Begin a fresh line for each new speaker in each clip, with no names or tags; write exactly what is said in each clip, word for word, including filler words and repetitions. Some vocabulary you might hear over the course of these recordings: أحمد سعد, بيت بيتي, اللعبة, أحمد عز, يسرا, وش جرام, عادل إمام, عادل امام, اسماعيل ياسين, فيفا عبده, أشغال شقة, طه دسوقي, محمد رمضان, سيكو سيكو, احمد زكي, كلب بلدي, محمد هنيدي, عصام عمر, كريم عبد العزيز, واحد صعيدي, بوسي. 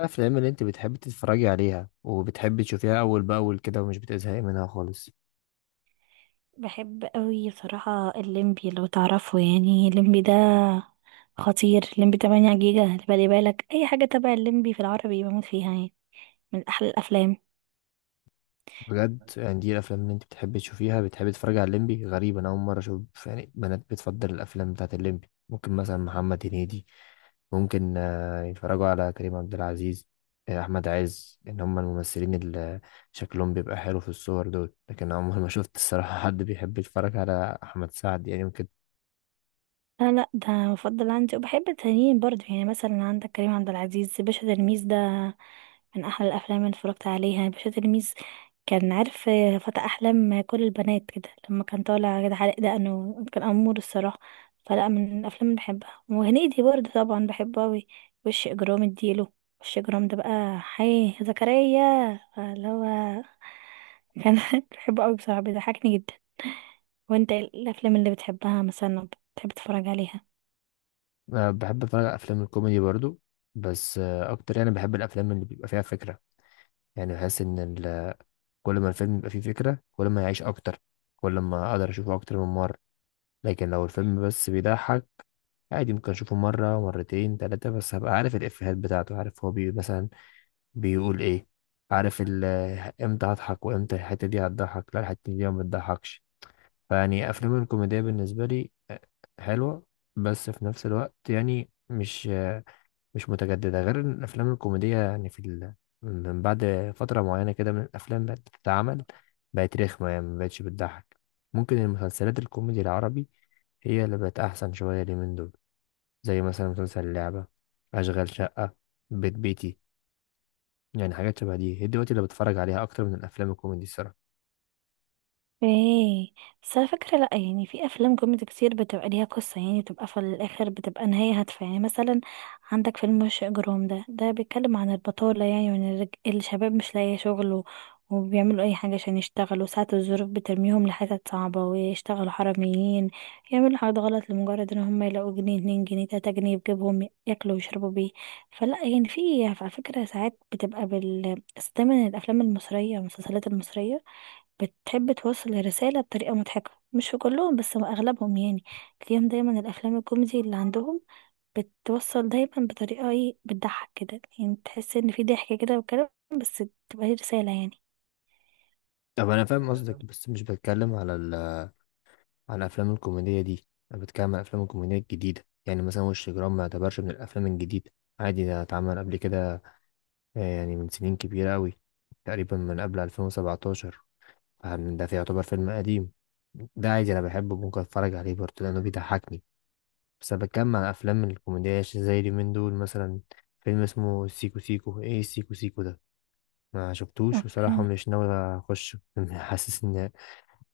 الأفلام اللي أنت بتحبي تتفرجي عليها وبتحبي تشوفيها أول بأول كده ومش بتزهقي منها خالص؟
بحب قوي صراحة الليمبي لو تعرفه، يعني الليمبي ده خطير. الليمبي تمن جيجا اللي بالي بالك، اي حاجة تبع الليمبي في العربي بموت فيها يعني، من احلى الافلام.
بجد؟ يعني دي الأفلام اللي أنت بتحبي تشوفيها؟ بتحبي تتفرجي على الليمبي؟ غريب، أنا أول مرة أشوف يعني بنات بتفضل الأفلام بتاعت الليمبي. ممكن مثلا محمد هنيدي، ممكن آه، يتفرجوا على كريم عبد العزيز، آه، أحمد عز، إن هم الممثلين اللي شكلهم بيبقى حلو في الصور دول، لكن أنا عمري ما شفت الصراحة حد بيحب يتفرج على أحمد سعد، يعني ممكن.
لا لا، ده مفضل عندي، وبحب التانيين برضه، يعني مثلا عندك كريم عبد العزيز، باشا تلميذ ده من أحلى الأفلام اللي اتفرجت عليها. باشا تلميذ، كان عارف، فتى أحلام كل البنات كده، لما كان طالع كده حلق دقنه كان أمور الصراحة. فلا، من الأفلام اللي بحبها. وهنيدي برضه طبعا بحبه أوي. وش إجرام اديله، وش إجرام ده بقى، حي زكريا، فاللي هو كان بحبه أوي بصراحة، بيضحكني جدا. وانت إيه الأفلام اللي بتحبها مثلا؟ بتحب تتفرج عليها؟
أه، بحب اتفرج على افلام الكوميدي برضو، بس أه اكتر، يعني بحب الافلام اللي بيبقى فيها فكره. يعني بحس ان ال- كل ما الفيلم يبقى فيه فكره، كل ما يعيش اكتر، كل ما اقدر اشوفه اكتر من مره. لكن لو الفيلم بس بيضحك، عادي ممكن اشوفه مره، مرتين، ثلاثه، بس هبقى عارف الافيهات بتاعته، عارف هو بي مثلا بيقول ايه، عارف ال- امتى هضحك وامتى الحته دي هتضحك. لا، الحته دي ما بتضحكش. فيعني افلام الكوميديا بالنسبه لي أه، حلوه. بس في نفس الوقت يعني مش مش متجددة، غير إن الأفلام الكوميدية يعني في ال... من بعد فترة معينة كده من الأفلام بقت بتتعمل، بقت رخمة، يعني مبقتش بتضحك. ممكن المسلسلات الكوميدي العربي هي اللي بقت أحسن شوية اليومين دول، زي مثلا مسلسل اللعبة، أشغال شقة، بيت بيتي، يعني حاجات شبه دي هي دلوقتي اللي بتفرج عليها أكتر من الأفلام الكوميدي الصراحة.
ايه، بس على فكرة لأ، يعني في أفلام كوميدي كتير بتبقى ليها قصة، يعني بتبقى في الآخر بتبقى نهاية هادفة، يعني مثلا عندك فيلم وش إجرام ده، ده بيتكلم عن البطالة يعني، وإن الرج- الشباب مش لاقي شغل، و- وبيعملوا أي حاجة عشان يشتغلوا، ساعات الظروف بترميهم لحتت صعبة ويشتغلوا حراميين، يعملوا حاجات غلط لمجرد إن هم يلاقوا جنيه اتنين جنيه تلاتة جنيه، يجيبهم ياكلوا ويشربوا بيه. فلا يعني في على فكرة ساعات بتبقى بال، بس دايما الأفلام المصرية والمسلسلات المصرية بتحب توصل الرسالة بطريقة مضحكة، مش في كلهم بس أغلبهم، يعني تلاقيهم دايما الأفلام الكوميدي اللي عندهم بتوصل دايما بطريقة ايه، بتضحك كده يعني، تحس إن في ضحك كده وكلام، بس تبقى هي رسالة يعني.
طب أنا فاهم قصدك، بس مش بتكلم على ال... على الأفلام الكوميدية دي، أنا بتكلم على الأفلام الكوميدية الجديدة. يعني مثلا وش جرام ما يعتبرش من الأفلام الجديدة، عادي ده اتعمل قبل كده، آه، يعني من سنين كبيرة أوي، تقريبا من قبل ألفين وسبعتاشر. فاهم؟ ده في يعتبر فيلم قديم، ده عادي أنا بحبه، ممكن أتفرج عليه برضه لأنه بيضحكني. بس أنا بتكلم عن أفلام الكوميديا ش- زي اليومين دول، مثلا فيلم اسمه سيكو سيكو، إيه سيكو سيكو ده، ما شفتوش بصراحة،
اوكي.
مش ناوي أخش حاسس إن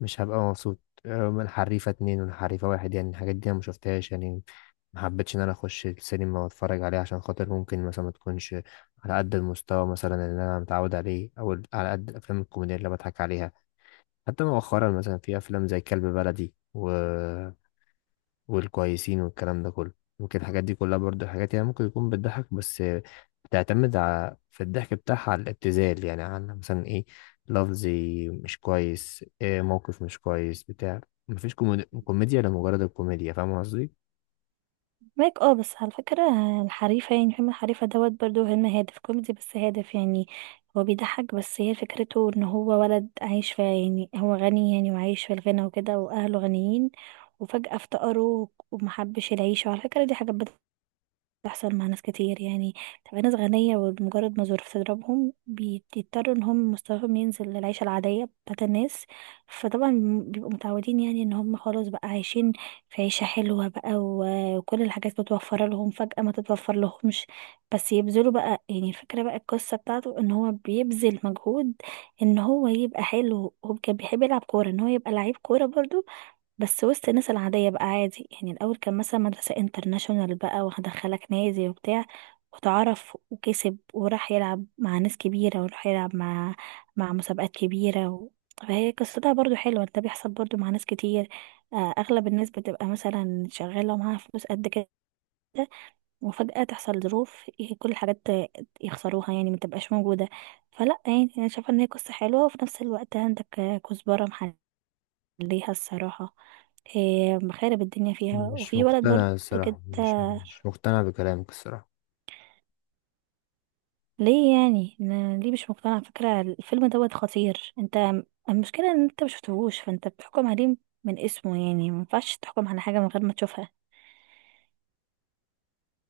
مش هبقى مبسوط. آه، من حريفة اتنين ولا حريفة واحد، يعني الحاجات دي أنا مشفتهاش، يعني ما حبيتش ان انا اخش السينما واتفرج عليه، عشان خاطر ممكن مثلا ما تكونش على قد المستوى مثلا اللي انا متعود عليه، او ال- على قد الافلام الكوميديه اللي بضحك عليها. حتى مؤخرا مثلا في افلام زي كلب بلدي و... والكويسين والكلام ده كله، ممكن الحاجات دي كلها برضو حاجات، يعني ممكن يكون بتضحك، بس بتعتمد على في الضحك بتاعها على الابتذال، يعني على مثلا ايه، لفظي مش كويس، إيه، موقف مش كويس بتاع، مفيش كوميديا، كوميديا لمجرد الكوميديا، فاهم قصدي؟
مايك اه، بس على فكرة الحريفة، يعني فيلم الحريفة دوت برضو فيلم هادف كوميدي، بس هادف يعني. هو بيضحك، بس هي فكرته ان هو ولد عايش في، يعني هو غني يعني وعايش في الغنى وكده واهله غنيين، وفجأة افتقروا ومحبش العيشة، وعلى فكرة دي حاجة بتحصل مع ناس كتير يعني. تبقى ناس غنية، ومجرد ما الظروف تضربهم بيضطروا ان هم مستواهم ينزل للعيشة العادية بتاعت الناس، فطبعا بيبقوا متعودين يعني ان هم خلاص بقى عايشين في عيشة حلوة بقى، و- وكل الحاجات متوفرة لهم، فجأة ما تتوفر لهمش، بس يبذلوا بقى، يعني الفكرة بقى، القصة بتاعته ان هو بيبذل مجهود ان هو يبقى حلو، هو كان بيحب يلعب كورة، ان هو يبقى لعيب كورة برضو، بس وسط الناس العادية بقى عادي يعني. الأول كان مثلا مدرسة انترناشونال بقى، وهدخلك نادي وبتاع وتعرف وكسب، وراح يلعب مع ناس كبيرة، وراح يلعب مع مع مسابقات كبيرة و... فهي قصتها برضو حلوة، ده بيحصل برضو مع ناس كتير. آه، أغلب الناس بتبقى مثلا شغالة ومعاها فلوس قد كده، وفجأة تحصل ظروف، ي- كل الحاجات ت- يخسروها يعني، متبقاش موجودة. فلا يعني، أنا شايفة إن هي قصة حلوة، وفي نفس الوقت عندك آه، كزبرة ليها الصراحة، إيه مخارب الدنيا فيها،
مش
وفي ولد
مقتنع
برضو كده.
الصراحة، مش مش مقتنع بكلامك الصراحة.
ليه يعني أنا ليه مش مقتنع؟ على فكرة الفيلم دوت خطير، انت المشكلة ان انت مشفتهوش، فانت بتحكم عليه من اسمه، يعني مينفعش تحكم على حاجة من غير ما تشوفها.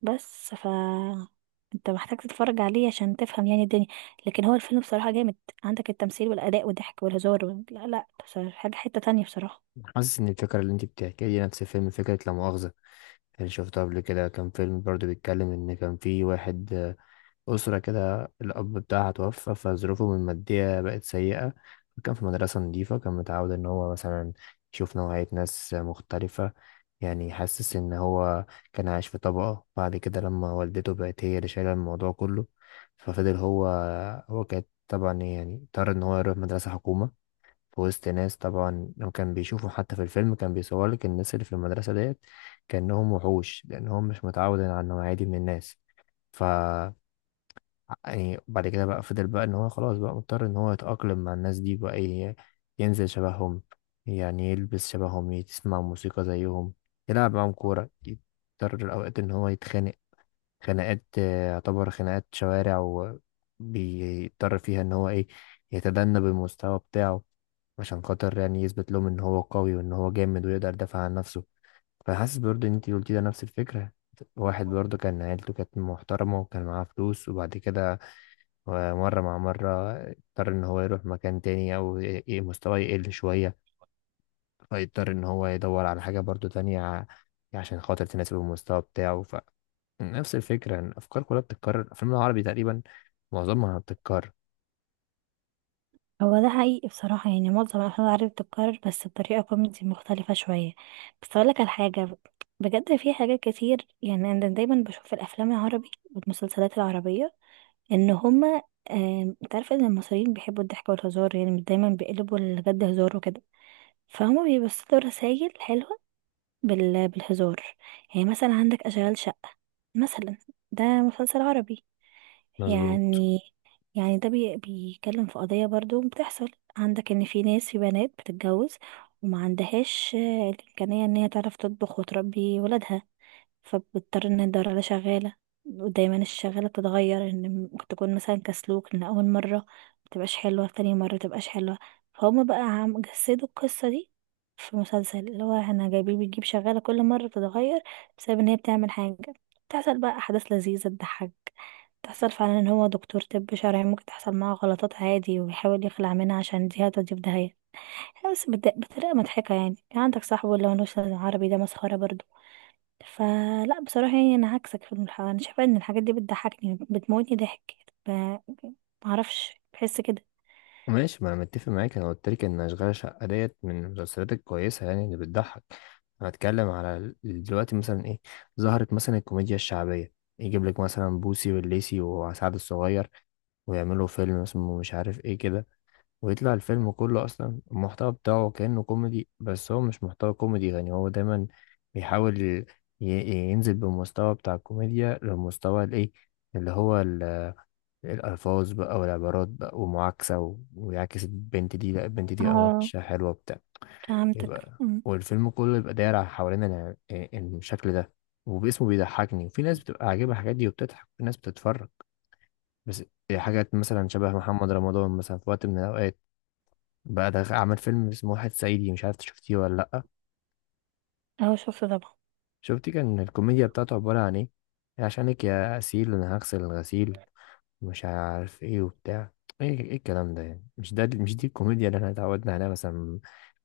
بس ف انت محتاج تتفرج عليه عشان تفهم يعني الدنيا، لكن هو الفيلم بصراحة جامد، عندك التمثيل والأداء والضحك والهزار وال- لا لا، بصراحة حاجة حتة تانية بصراحة.
حاسس إن الفكرة اللي أنت بتحكيها دي نفس فيلم، فكرة لا مؤاخذة اللي شفته قبل كده، كان فيلم برضو بيتكلم إن كان في واحد، أسرة كده الأب بتاعها توفى، فظروفه المادية بقت سيئة. كان في مدرسة نظيفة، كان متعود إن هو مثلا يشوف نوعية ناس مختلفة، يعني حاسس إن هو كان عايش في طبقة. بعد كده لما والدته بقت هي اللي شايلة الموضوع كله، ففضل هو، هو كانت طبعا يعني اضطر إن هو يروح مدرسة حكومة في وسط ناس. طبعا لو كان بيشوفه حتى في الفيلم، كان بيصور لك الناس اللي في المدرسة ديت كأنهم وحوش، لأنهم مش متعود على النوعية دي من الناس. ف يعني بعد كده بقى فضل بقى ان هو خلاص بقى مضطر ان هو يتأقلم مع الناس دي بقى، ي- ينزل شبههم، يعني يلبس شبههم، يسمع موسيقى زيهم، يلعب معاهم كورة، يضطر الأوقات ان هو يتخانق خناقات، آه، يعتبر خناقات شوارع، وبيضطر فيها ان هو ايه، يتدنى بالمستوى بتاعه، عشان خاطر يعني يثبت لهم ان هو قوي وان هو جامد ويقدر يدافع عن نفسه. فحاسس برضه ان انت قلتي ده نفس الفكرة. واحد برضه كان عيلته كانت محترمة وكان معاه فلوس، وبعد كده ومرة مع مرة اضطر إن هو يروح مكان تاني، أو ي- مستواه يقل شوية، فيضطر إن هو يدور على حاجة برضو تانية، ع- عشان خاطر تناسب المستوى بتاعه. فنفس الفكرة، إن الأفكار كلها بتتكرر، الأفلام العربي تقريبا معظمها بتتكرر.
هو ده حقيقي بصراحة، يعني معظم الأفلام العربية بتتكرر، بس بطريقة كوميدي مختلفة شوية. بس أقولك على حاجة، بجد في حاجات كتير، يعني أنا دايما بشوف في الأفلام العربي والمسلسلات العربية إن هما، آم، أنت عارفة إن المصريين بيحبوا الضحك والهزار، يعني دايما بيقلبوا الجد هزار وكده، فهما بيبصوا رسايل حلوة بال... بالهزار، يعني مثلا عندك أشغال شقة مثلا، ده مسلسل عربي
مظبوط.
يعني. يعني ده بي... بيتكلم في قضية برضو بتحصل، عندك ان في ناس، في بنات بتتجوز وما عندهاش آه، الإمكانية ان هي تعرف تطبخ وتربي ولادها، فبضطر ان ادور على شغالة، ودايما الشغالة بتتغير، ان م- تكون مثلا كسلوك، ان اول مرة متبقاش حلوة، تاني مرة متبقاش حلوة، فهم بقى عم جسدوا القصة دي في مسلسل اللي هو احنا جايبين بتجيب شغالة كل مرة بتتغير، بسبب ان هي بتعمل حاجة، بتحصل بقى احداث لذيذة تضحك، تحصل فعلا ان هو دكتور طب شرعي ممكن تحصل معاه غلطات عادي، ويحاول يخلع منها عشان دي هتوديه في داهية، بس بت- بطريقة مضحكة، يعني عندك صاحبه اللي هو نوش عربي ده مسخرة برضه. فلا بصراحة يعني، أنا عكسك في الح... أنا شايفة إن الحاجات دي بتضحكني، بتموتني ضحك، ب... معرفش بحس كده.
ماشي، ما أنا متفق معاك، أنا قلت لك إن أشغال شقة ديت من المسلسلات الكويسة، يعني اللي بتضحك. أنا بتكلم على ال- دلوقتي مثلا إيه، ظهرت مثلا الكوميديا الشعبية، يجيب لك مثلا بوسي والليسي وسعد الصغير، ويعملوا فيلم اسمه مش عارف ايه كده، ويطلع الفيلم كله اصلا المحتوى بتاعه كأنه كوميدي، بس هو مش محتوى كوميدي. يعني هو دايما بيحاول ي- ي- ينزل بالمستوى بتاع الكوميديا للمستوى الايه، اللي هو ال- الألفاظ بقى والعبارات بقى ومعاكسة و- ويعكس البنت دي، لا البنت دي قمر،
اه،
وشها حلوة، بتاع،
فهمتك
يبقى
أمم.
والفيلم كله يبقى داير على حوالين ال- الشكل ده، وباسمه بيضحكني، وفي ناس بتبقى عاجبها الحاجات دي وبتضحك، وفي ناس بتتفرج بس. هي حاجات مثلا شبه محمد رمضان مثلا في وقت من الأوقات، بقى ده عمل فيلم اسمه واحد صعيدي، مش عارف إنت شفتيه ولا لأ.
أهو شفت طبعا.
شفتي كان الكوميديا بتاعته عبارة عن إيه؟ عشانك يا أسيل أنا هغسل الغسيل، مش عارف إيه وبتاع، إيه إيه الكلام ده؟ يعني مش ده، مش دي الكوميديا اللي إحنا اتعودنا عليها، مثلا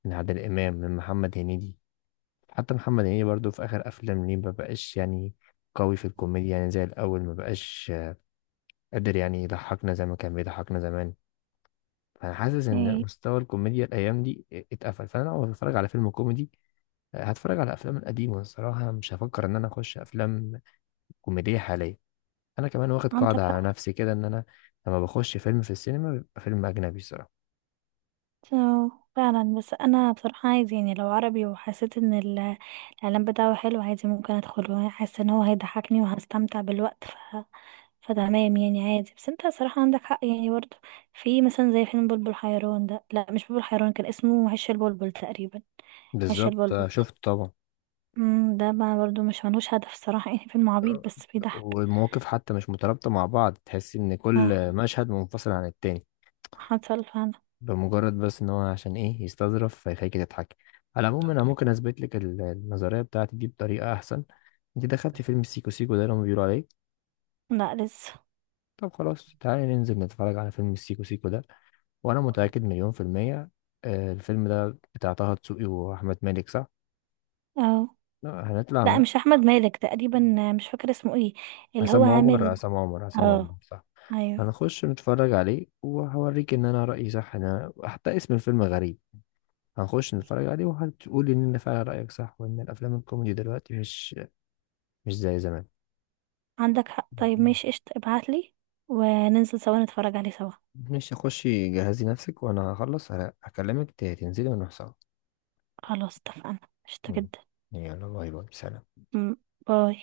من عادل إمام، من محمد هنيدي. حتى محمد هنيدي برضو في آخر أفلام ليه مبقاش يعني قوي في الكوميديا، يعني زي الأول مبقاش قادر يعني يضحكنا زي ما كان بيضحكنا زمان. فانا حاسس ان
ايه،
مستوى الكوميديا الايام دي اتقفل، فانا لو هتفرج على فيلم كوميدي، هتفرج على افلام القديمه الصراحه، مش هفكر ان انا اخش افلام كوميديه حاليا. انا كمان واخد قاعده
عندك
على
حق.
نفسي كده، ان انا لما بخش فيلم في السينما بيبقى فيلم اجنبي الصراحه.
أه، فعلا، بس أنا بصراحة عايز، يعني لو عربي وحسيت إن ال- الإعلان بتاعه حلو، عادي ممكن أدخله، حاسة إن هو هيضحكني وهستمتع بالوقت ف... فتمام يعني عادي، بس أنت صراحة عندك حق يعني برضه. في مثلا زي فيلم بلبل حيران ده، لا مش بلبل حيران، كان اسمه عش البلبل تقريبا. عيش
بالظبط،
البلبل،
آه، شفت طبعا.
مم، ده بقى برضو مش ملوش هدف صراحة، يعني فيلم عبيط
آه.
بس بيضحك.
والمواقف حتى مش مترابطه مع بعض، تحس ان
آه،
كل مشهد منفصل عن التاني،
حصل فعلا.
بمجرد بس ان هو عشان ايه يستظرف فيخليك تضحك. على العموم انا ممكن اثبت لك ال- النظريه بتاعتي دي بطريقه احسن. انت دخلت فيلم سيكو سيكو ده اللي هم بيقولوا عليه؟
لا لسه.
طب خلاص تعالي ننزل نتفرج على فيلم السيكو سيكو ده، وانا متأكد مليون في المية، آه، الفيلم ده بتاع طه دسوقي واحمد مالك، صح؟
اه.
لا، هنطلع
لا
م-
مش احمد مالك تقريبا، آه، مش فاكر اسمه ايه، اللي هو
عصام عمر،
عامل.
عصام عمر، عصام عمر،
اه،
صح؟
ايوه.
هنخش نتفرج عليه وهوريك ان انا رأيي صح، انا حتى اسم الفيلم غريب. هنخش نتفرج عليه وهتقولي ان أنا فعلا رأيك صح، وان الافلام الكوميدي دلوقتي مش مش زي زمان.
عندك حق، طيب ماشي قشطة، ابعتلي وننزل سوا نتفرج عليه سوا،
مش هخشي، جهزي نفسك وانا هخلص، هلا- هكلمك ت- تنزلي ونروح سوا.
خلاص اتفقنا، قشطة
مم.
جدا.
يلا، باي باي، سلام.
مم، باي.